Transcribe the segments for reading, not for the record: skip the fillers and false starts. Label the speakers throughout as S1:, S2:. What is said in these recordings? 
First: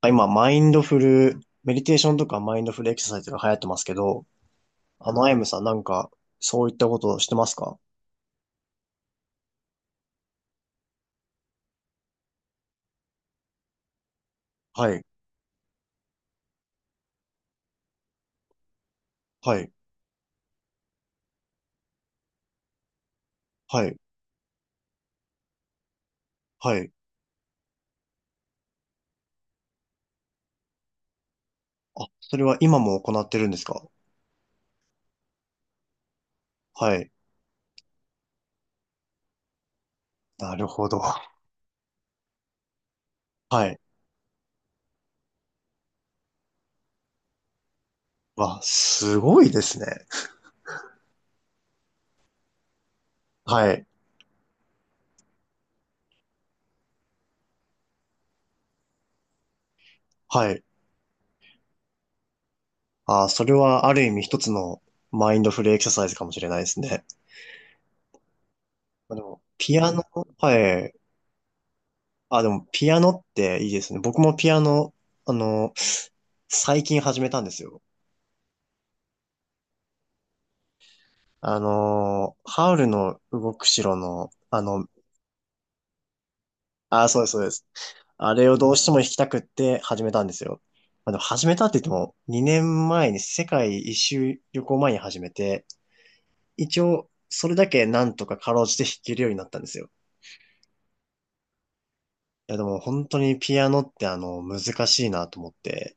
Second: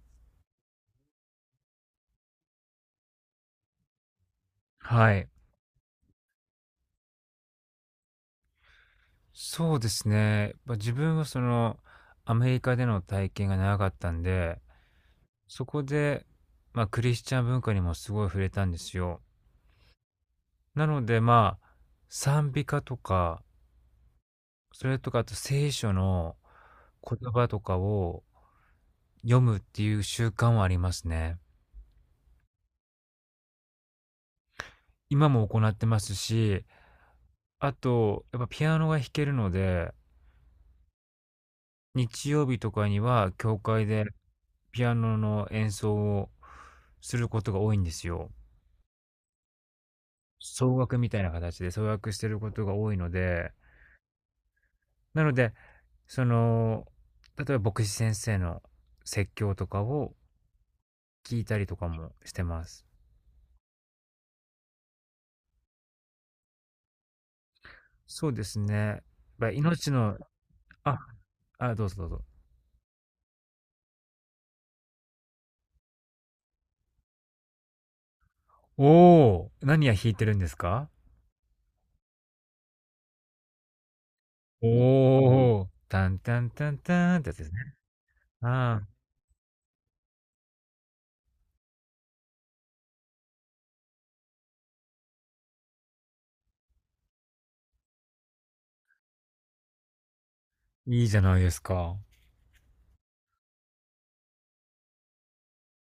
S1: 今、マインドフル、メディテーションとかマインドフルエクササイズが流行ってますけど、
S2: はい。
S1: アイムさんなんか、そういったことをしてますか？
S2: そうですね。自分はアメリカでの体験が長かったんで、
S1: はい、
S2: そこで、まあ、クリスチャン文化にもすごい触れたんですよ。
S1: はい、
S2: なので、まあ、賛美歌とか、
S1: はい、
S2: それとかあと聖書の
S1: はい。
S2: 言葉とかを読むっていう習慣はありますね。
S1: あ、それは今も行ってるんですか？
S2: 今も行ってますし、
S1: はい。
S2: あと、やっぱピアノが弾けるので
S1: なるほど。
S2: 日曜日とかには教
S1: はい。
S2: 会でピアノの演奏をすることが多いんですよ。
S1: わ、すごいですね。
S2: 奏楽みたいな形で奏楽してることが多いので、
S1: はい、
S2: なので、その、例えば牧師先生の説教とかを
S1: はい。
S2: 聞いたりとかもしてます。
S1: あ、それはある意味一つのマインドフルエクササイズかもしれないですね。
S2: そうですね。
S1: まあでも、
S2: ま、
S1: ピ
S2: 命
S1: アノ、
S2: の
S1: はい。
S2: あ、どうぞどうぞ。
S1: あ、でも、ピアノっていいですね。僕もピアノ、あの、最近始めたんですよ。
S2: お、お、何や弾いてるんですか？
S1: ハウルの動く城の、
S2: おおー、タンタンタン
S1: あー、
S2: タン
S1: そう
S2: っ
S1: で
S2: て
S1: す、
S2: やつ
S1: そう
S2: で
S1: で
S2: すね。
S1: す。あれをどう
S2: あ
S1: し
S2: あ、
S1: ても弾きたくって始めたんですよ。まあ、でも始めたって言っても、2年前に世界一周旅行前に始めて、一応、それだけなんとかかろうじて弾けるようになったんですよ。
S2: いいじゃないですか。
S1: いや、でも本当にピアノって難しいなと思って。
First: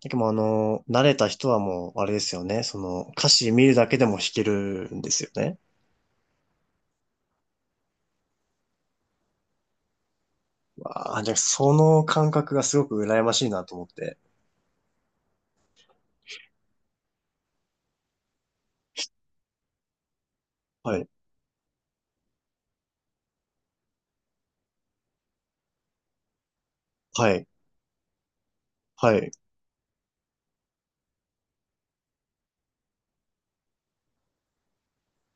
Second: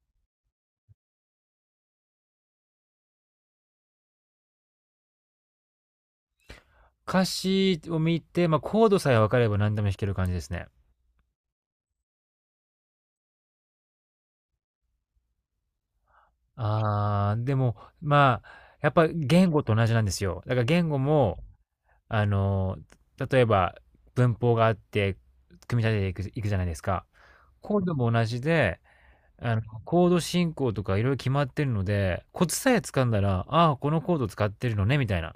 S1: でも慣れた人はもう、あれですよね。歌詞見るだけでも弾けるんですよね。
S2: 歌詞を見て、まあ、コードさえ分かれば何でも弾ける感じですね。
S1: わあ、じゃあその感覚がすごく羨ましいなと思って。
S2: ああ、でも、まあ、やっぱ言語と同じなんですよ。だから言
S1: は
S2: 語
S1: い。
S2: も、あの、例えば文法があって、組み立てていくじゃないですか。
S1: はい。
S2: コードも同じで、
S1: はい。
S2: コード進行とかいろいろ決まってるので、コツさえ掴んだら、ああ、このコード使ってるのね、みたいな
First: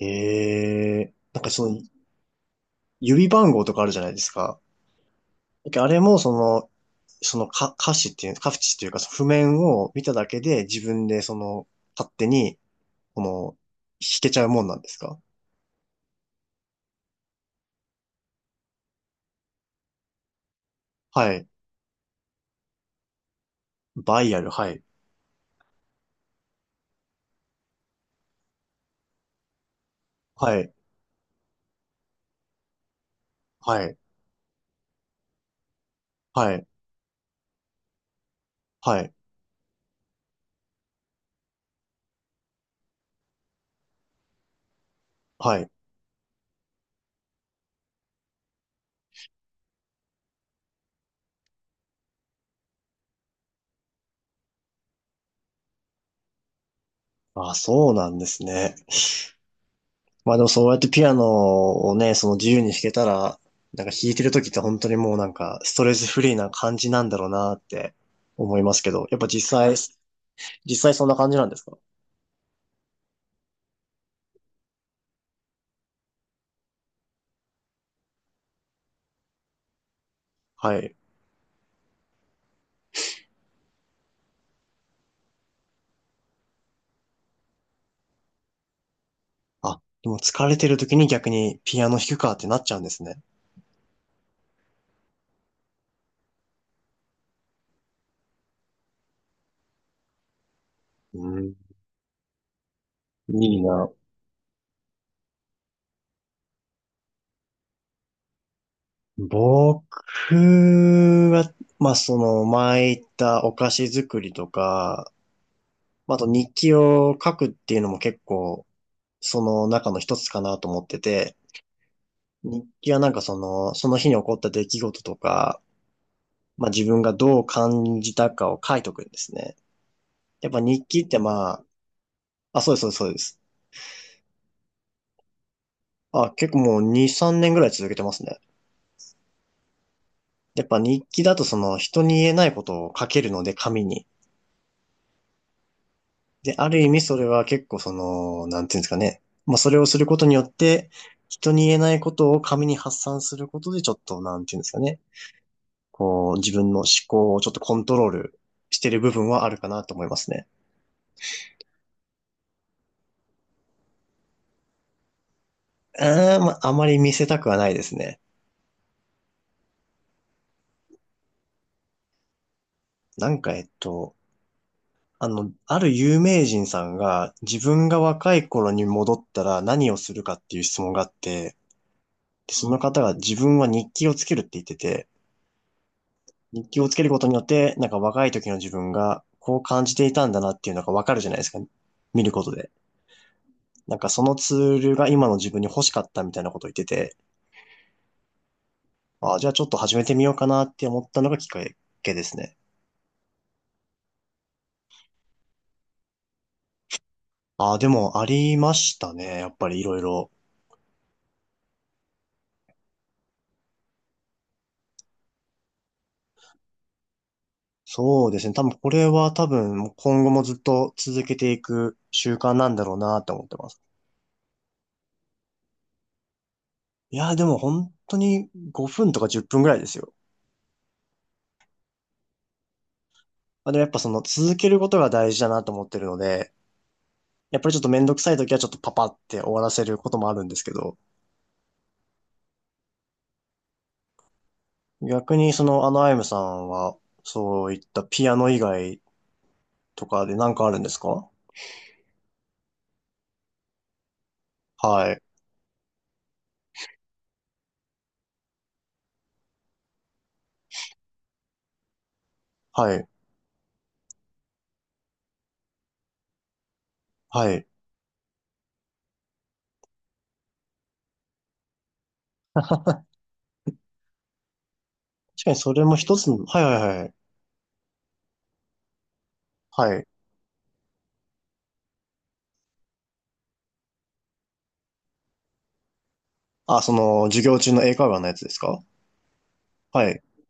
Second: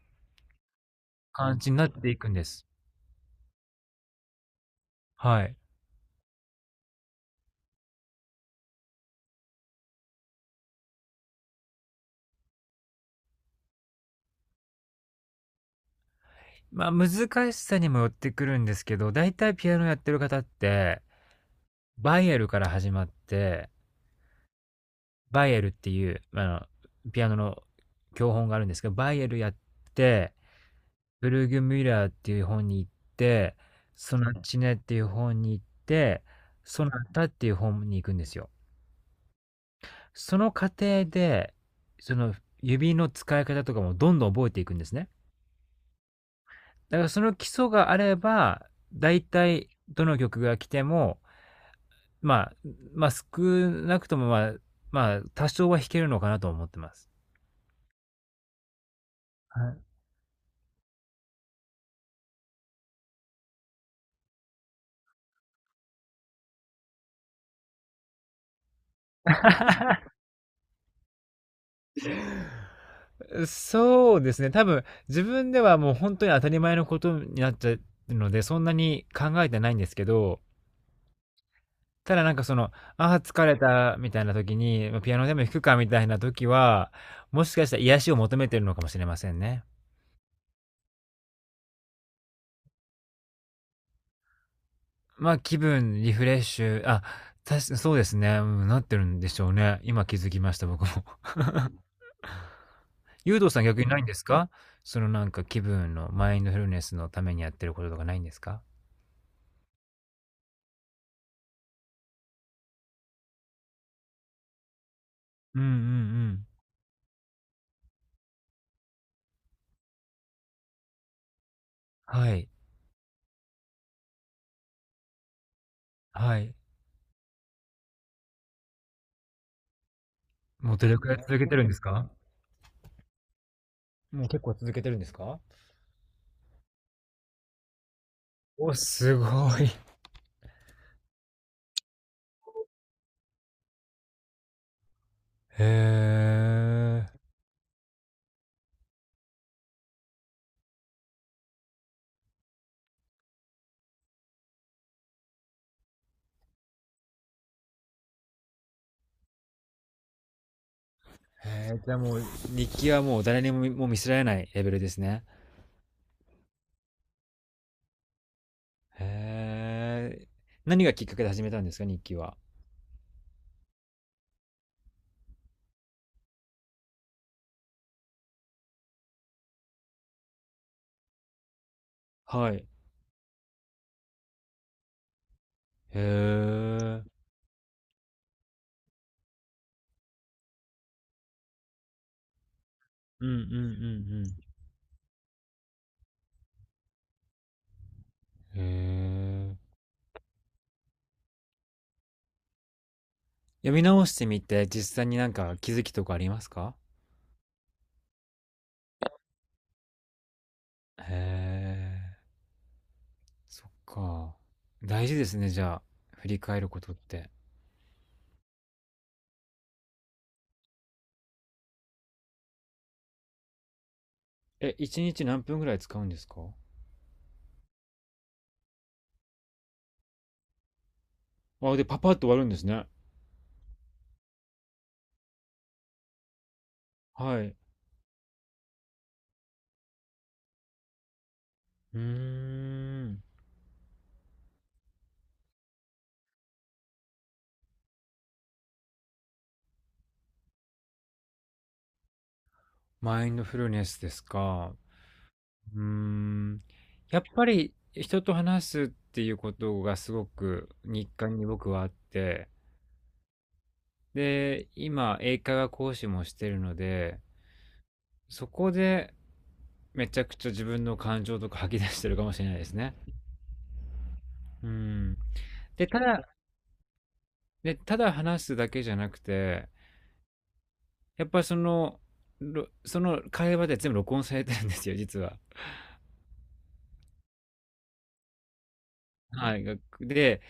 S1: なんか
S2: 感
S1: そ
S2: じに
S1: の
S2: なっていくんです。
S1: 指番号とかあるじゃないですか。
S2: はい。
S1: なんかあれもその、そのか歌詞っていう、歌詞っていうか、その譜面を見ただけで自分で勝手に、この、弾けちゃうもんなんですか？
S2: まあ、難しさにもよってくるんですけど、だいたいピアノやってる方って、
S1: はい。
S2: バイエルから始まって、
S1: バイアル、はい。
S2: バイエルっていう、ピアノの教本があるんですけど、バイエルやって、
S1: はい。
S2: ブルーグ・ミュラーっていう本に行って、
S1: はい。
S2: ソナチネっていう本に行って、
S1: はい。
S2: ソナタっていう本に行くんですよ。
S1: はい。
S2: その過程で、その指の使い方とかもどんどん覚えていくんですね。
S1: はい。
S2: だからその基礎があれば、大体どの曲が来ても、まあ、少なくともまあ、多少は弾けるのかなと思ってます。
S1: あ、そうなんですね。
S2: はい。
S1: まあでもそうやってピアノをね、自由に弾けたら、なんか弾いてる時って本当にもうなんかストレスフリーな感じなんだろうなって思いますけど、やっぱ実際そんな感じなんですか？
S2: そうですね。多分、自分ではもう本当に当たり前のことになっちゃうので、そんなに考えてないんですけど、
S1: はい。
S2: ただああ、疲れたみたいな時に、ま、ピアノでも弾くかみたいな時は、もしかしたら癒しを求めてるのかもしれませんね。
S1: あ、でも疲れてる時に逆にピアノ弾くかってなっちゃうんですね。
S2: ま、あ気分、リフレッシュ、あ、たしそうですね、うん、なってるんでしょうね。今気づきました、僕も。
S1: うん、
S2: ユウ
S1: い
S2: とさ
S1: い
S2: ん逆に
S1: な。
S2: ないんですか？そのなんか気分のマインドフルネスのためにやってることとかないんですか？
S1: 僕は、まあその前言ったお菓子作りとか、
S2: うんうんう
S1: まあと
S2: ん。
S1: 日記を書くっていうのも結構その中の一つかなと思ってて、
S2: はい、
S1: 日記はなんかその日に起こった出来事とか、
S2: はい。
S1: まあ自分がどう感じたかを書いとくんですね。やっぱ
S2: もう
S1: 日
S2: どれ
S1: 記っ
S2: くらい
S1: て
S2: 続け
S1: ま
S2: て
S1: あ、
S2: るんですか？
S1: あ、そうです、そうです、そうです。
S2: もう結構続けてるんですか？
S1: あ、結構もう2、3年ぐらい続けてますね。
S2: お、すごい。
S1: やっぱ日記だとその人に言えないことを書けるので紙に。
S2: へ
S1: で、ある意味
S2: え。
S1: それは結構なんていうんですかね。まあそれをすることによって、人に言えないことを紙に発散することでちょっと、なんていうんですかね。自分の思考をちょっとコントロールしてる部分はあるかなと思いますね。
S2: へえ、じゃあもう日記はもう誰にも見せられないレベルですね。
S1: うーん、まあ、あまり見せたくはないですね。
S2: へえ。何がきっかけで始めたんですか？日記は。
S1: なんか、ある有名人さんが自分が若い頃に戻ったら何をするかっていう質問があって、
S2: は
S1: で、
S2: い。へ
S1: その方が自分は日記をつけるって言ってて、
S2: え。う
S1: 日記をつける
S2: ん
S1: ことによって、なんか若い時の自分がこう感じていたんだなっていうのがわかるじゃないですか。見ることで。
S2: うんう
S1: なんかその
S2: ん
S1: ツールが今の自分に欲しかったみたいなことを言ってて、
S2: うん。へ
S1: ああ、じゃあちょっ
S2: え。
S1: と始めてみようかなって思ったのがきっかけですね。
S2: 読み直してみて、実際になんか気づきとかありますか？
S1: ああ、でもありましたね。やっぱりいろいろ。
S2: へえ、そっか。大事ですね、じゃあ、振り返ることって。
S1: そうですね。多分これは多分今後もずっと続けていく習慣なんだろうなと思ってます。
S2: え、1日何分ぐらい使うんですか？
S1: いやー、でも本当に5分とか10分ぐらいですよ。
S2: あ、で、パパッと終わるんですね。
S1: まあ、でもやっぱ続けることが大事だなと思ってるので、
S2: はい。
S1: やっぱりちょっとめんどくさい時はちょっとパパって終わらせることもあるんですけど、
S2: うーん。
S1: 逆にアイムさんはそういったピアノ以外とかで何かあるんですか？
S2: マインドフルネスですか。
S1: はい。
S2: うーん。やっぱり人と話すっていうことがすごく日課に僕はあって、
S1: はい。
S2: で、今、英会話講師もしてるので、
S1: はい。
S2: そこでめちゃくちゃ自分の感情とか吐き出してるかもしれないですね。うん。
S1: 確かにそれ
S2: で、
S1: も
S2: た
S1: 一
S2: だ、
S1: つの、はいはいはい。
S2: で、ただ話すだけじゃなくて、
S1: はい。
S2: やっぱりその会話で全部録音されてるんですよ、実は。
S1: あ、その授業中の英会話のやつですか？
S2: はい。
S1: はい。
S2: で、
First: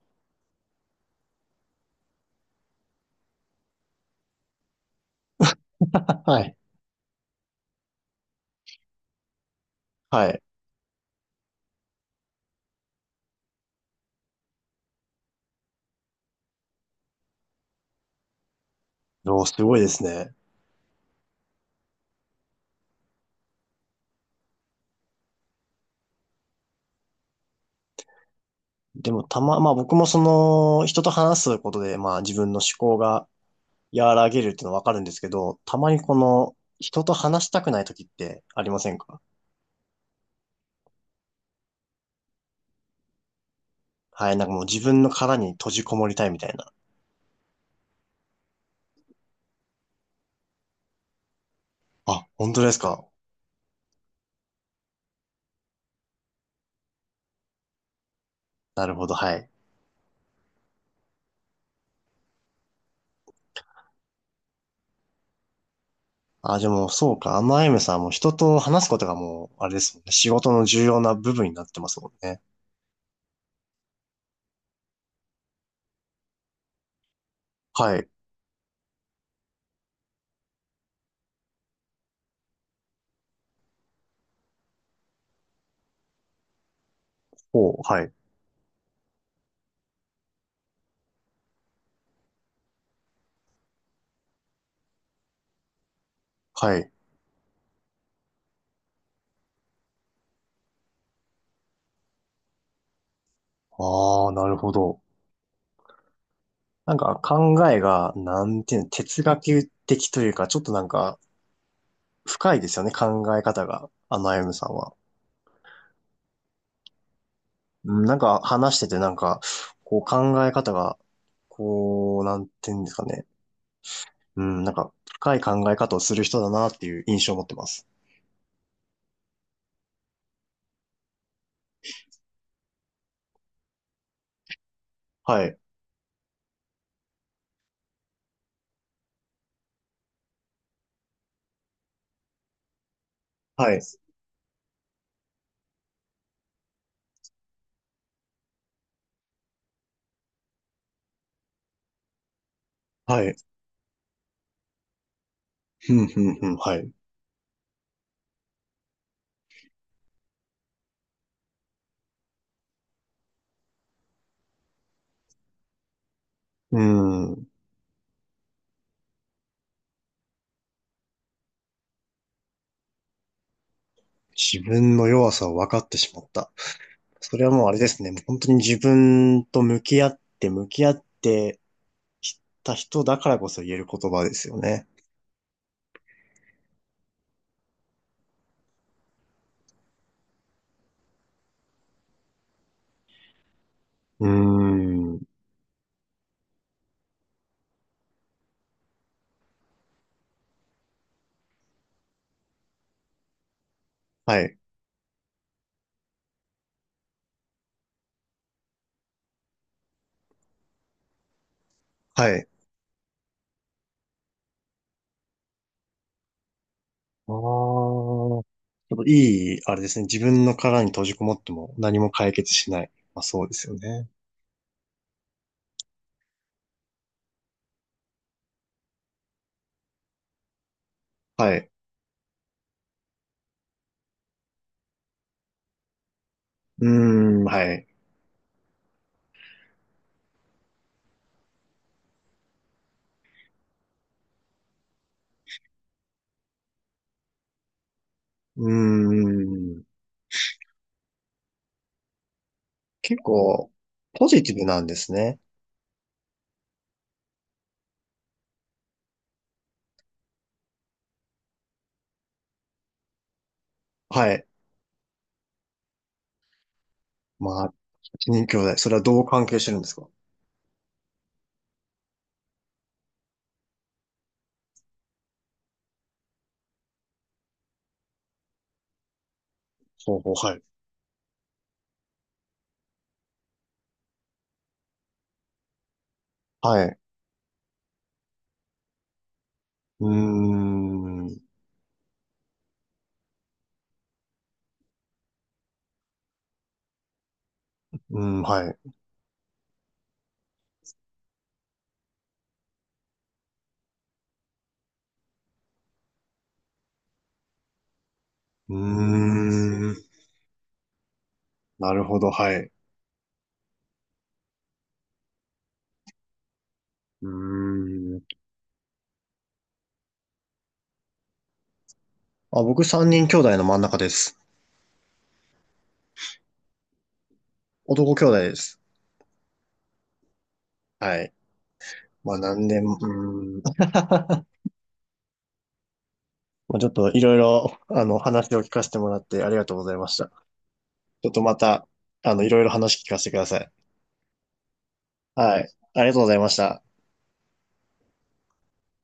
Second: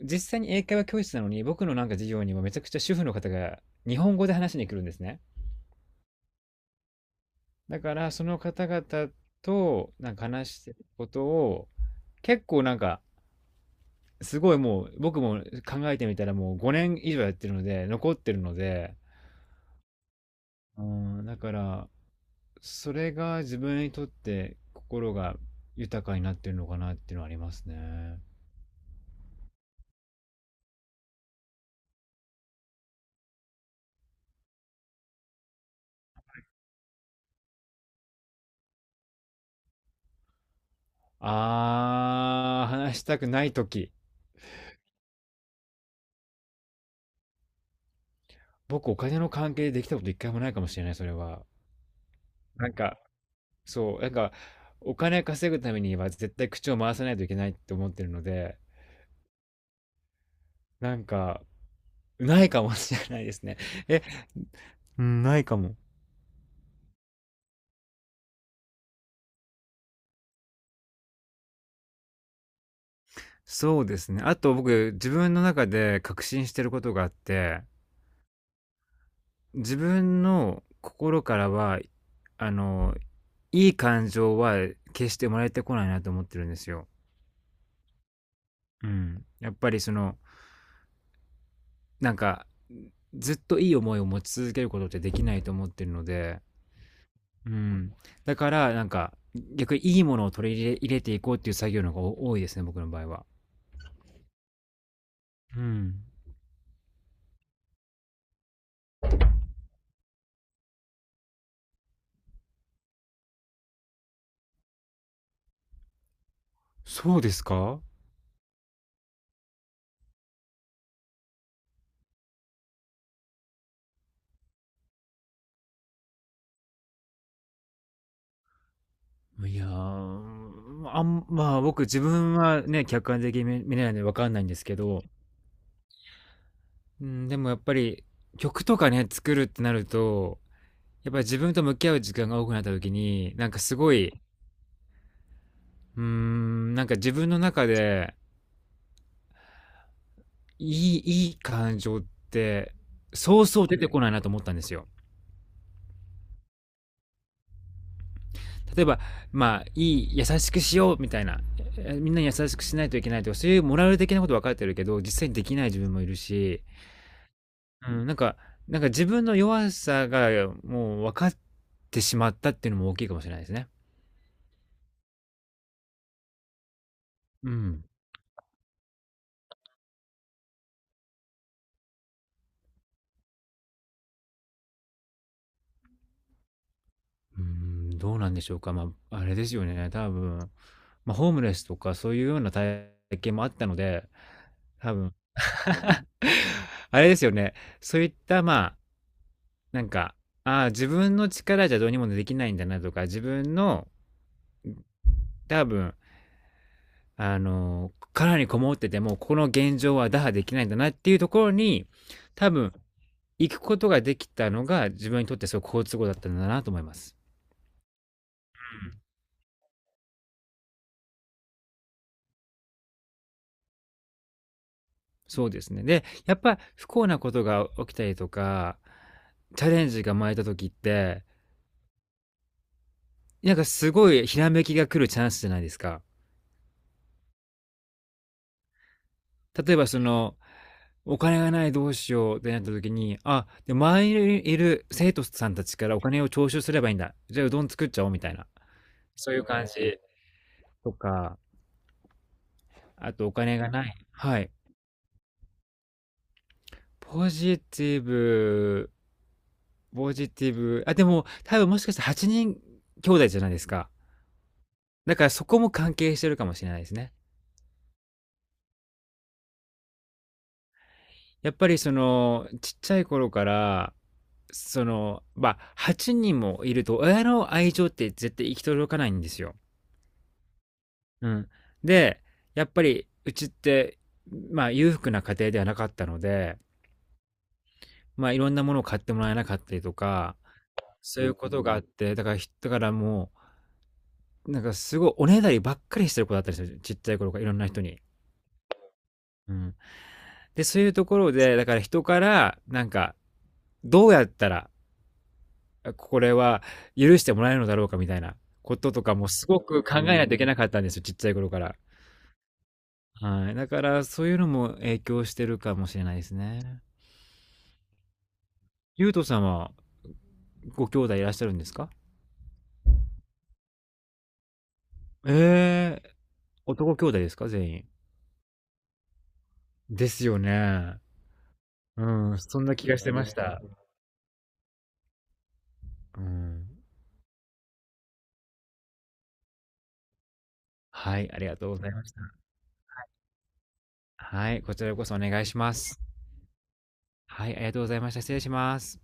S2: 実際に英会話教室なのに、僕のなんか授業にもめちゃくちゃ主婦の方が日本語で話しに来るんですね。
S1: はい。
S2: だから、その方々となんか
S1: はい。
S2: 話してることを、結構なんか、すごいもう、僕も考えてみたらもう5年以上やってるので、残ってるので、
S1: おーすごいですね。
S2: うん、だから、それが自分にとって心が豊かになってるのかなっていうのはありますね。
S1: でもまあ僕も人と話すことで、まあ自分の思考が和らげるっていうのはわかるんですけど、たまに人と話したくない時ってありませんか？
S2: あー、話したくない時。
S1: はい。なんかもう自分の殻に閉じこもりたいみたいな。
S2: 僕、お金の関係でできたこと一回もないかもしれない、それは。
S1: あ、本当
S2: な
S1: で
S2: ん
S1: す
S2: か、
S1: か？
S2: そう、なんか、お金稼ぐためには絶対口を回さないといけないって思ってるので、
S1: なるほど、はい。
S2: なんか、ないかもしれないですね。え、うん、ないかも。
S1: あ、でもそうか。アマエムさんはもう人と話すことがもう、あれですもんね。仕事の重要な部分になってますもんね。
S2: そうですね。あと僕、自分の中で確信してることがあって、
S1: はい。
S2: 自分の心からは、あの、いい感情は決して生まれてこないなと思ってるんですよ。
S1: ほう、はい。
S2: うん。やっぱりなんかずっといい思いを持ち続けることってできないと思ってるので、
S1: はい。
S2: うん、だからなんか逆にいいものを取り入れていこうっていう作業の方が多いですね僕の場合は。
S1: ああ、なるほど。
S2: うん、
S1: なんか考えが、なんていうの、哲学的というか、ちょっとなんか深いですよね、考え方が、あゆむさんは。
S2: そうですか。
S1: うんなんか話しててなんか、こう考え方が、なんていうんですかね。うん、なんか深い考え方をする人だなっていう印象を持ってます。
S2: いやー、僕自分はね客観的に見れないので分かんないんですけど、
S1: はい。
S2: うん、でもやっぱり曲とかね作るってなるとやっぱり自分と向き合う時間が多くなった時になんか
S1: は
S2: す
S1: い。
S2: ごい。うーん、なんか自分の中でいい、いい感情って、
S1: はい。
S2: そうそう出てこないなと思ったんですよ。
S1: ふんふんふん、はい。
S2: 例えば、まあ、いい、優しくしようみたいな、えみんなに優しくしないといけないとか、そういうモラル的なこと分かってるけど、実際にできない自分もいるし、
S1: うん。
S2: うん、なんか自分の弱さがもう分かってしまったっていうのも大きいかもしれないですね。
S1: 自分の弱さを分かってしまった。それは
S2: う
S1: もうあれ
S2: ん。
S1: ですね。もう本当に自分と向き合って、向き合って、知った人だからこそ言える言葉ですよね。
S2: うん、どうなんでしょうか。まあ、あれですよね。多分、まあ、ホームレスとかそういうような体験もあったので、
S1: うー
S2: 多分、
S1: ん。
S2: あれですよね。そういった、まあ、なんか、ああ、自分の力じゃどうにもできないんだなとか、自分の、
S1: はい。
S2: 多分、殻にこもってても、この現状は打破できないんだなっていうところに、
S1: はい。
S2: 多分、行くことができたのが、自分にとってすごく好都合だったんだなと思います。
S1: ああ。ちょっといい、あれですね。自分の殻に閉じこもっても何も解決しない。まあそうですよね。
S2: そうですね。で、やっぱ不幸なことが起きたりとか、チャレンジが生まれた時って、
S1: はい。
S2: なんかすごいひらめきが来るチャンスじゃないですか。
S1: うーん、はい。
S2: 例えばお金がないどうしようってなった時に、あ、で、周りにいる生徒さんたちからお金を徴収すればいいんだ。じゃあうどん作っちゃおうみたいな。
S1: うー
S2: そういう感
S1: ん。
S2: じとか、あ
S1: 結
S2: とお金が
S1: 構、
S2: ない。
S1: ポ
S2: は
S1: ジ
S2: い。
S1: ティブなんですね。
S2: ポジティブ、ポジティブ。あ、でも多分もしかして8人兄弟じゃないですか。
S1: はい。
S2: だからそこも関係してるかもしれないですね。
S1: まあ、8人兄弟。それはどう関係してるんですか？
S2: やっぱりそのちっちゃい頃からまあ8人もいると親の愛情って絶対行き届かないんですよ。
S1: ほうほう、はい。
S2: うん、でやっぱりうちってまあ裕福な家庭ではなかったので
S1: はい。
S2: まあいろんなものを買ってもらえなかったりと
S1: うー
S2: かそういう
S1: ん。
S2: ことがあってだからもうなんかすごいおねだりばっかりしてる子だったりするちっちゃい頃からいろんな人に。
S1: うん、はい。
S2: うん、でそういうところでだから人からなんかどうやったらこれは許してもらえるのだろうかみたいな
S1: う
S2: こととか
S1: ー
S2: もすごく
S1: ん。
S2: 考えないといけなかったんですよ、ちっちゃい頃から。
S1: なるほど、はい。う
S2: はい。だからそういうのも影響してるかもしれないですね。
S1: ーん。
S2: ゆうとさんはご兄弟いらっしゃるんですか？
S1: あ、僕三人兄弟の真ん中です。
S2: ええー、男兄弟ですか全員。
S1: 男兄弟です。
S2: ですよね。
S1: はい。
S2: う
S1: まあ
S2: ん、そん
S1: 何
S2: な
S1: 年、
S2: 気
S1: う
S2: がしてました。
S1: ーん。
S2: うん。
S1: まあちょっといろいろ、話を聞かせてもらってありがとうございました。
S2: は
S1: ちょ
S2: い、
S1: っ
S2: あ
S1: と
S2: り
S1: ま
S2: がとうご
S1: た、
S2: ざいました。
S1: いろいろ話聞かせてください。
S2: はい、こちらこそお願いし
S1: はい。
S2: ます。
S1: ありがとうございました。
S2: はい、ありがとうございました。失礼します。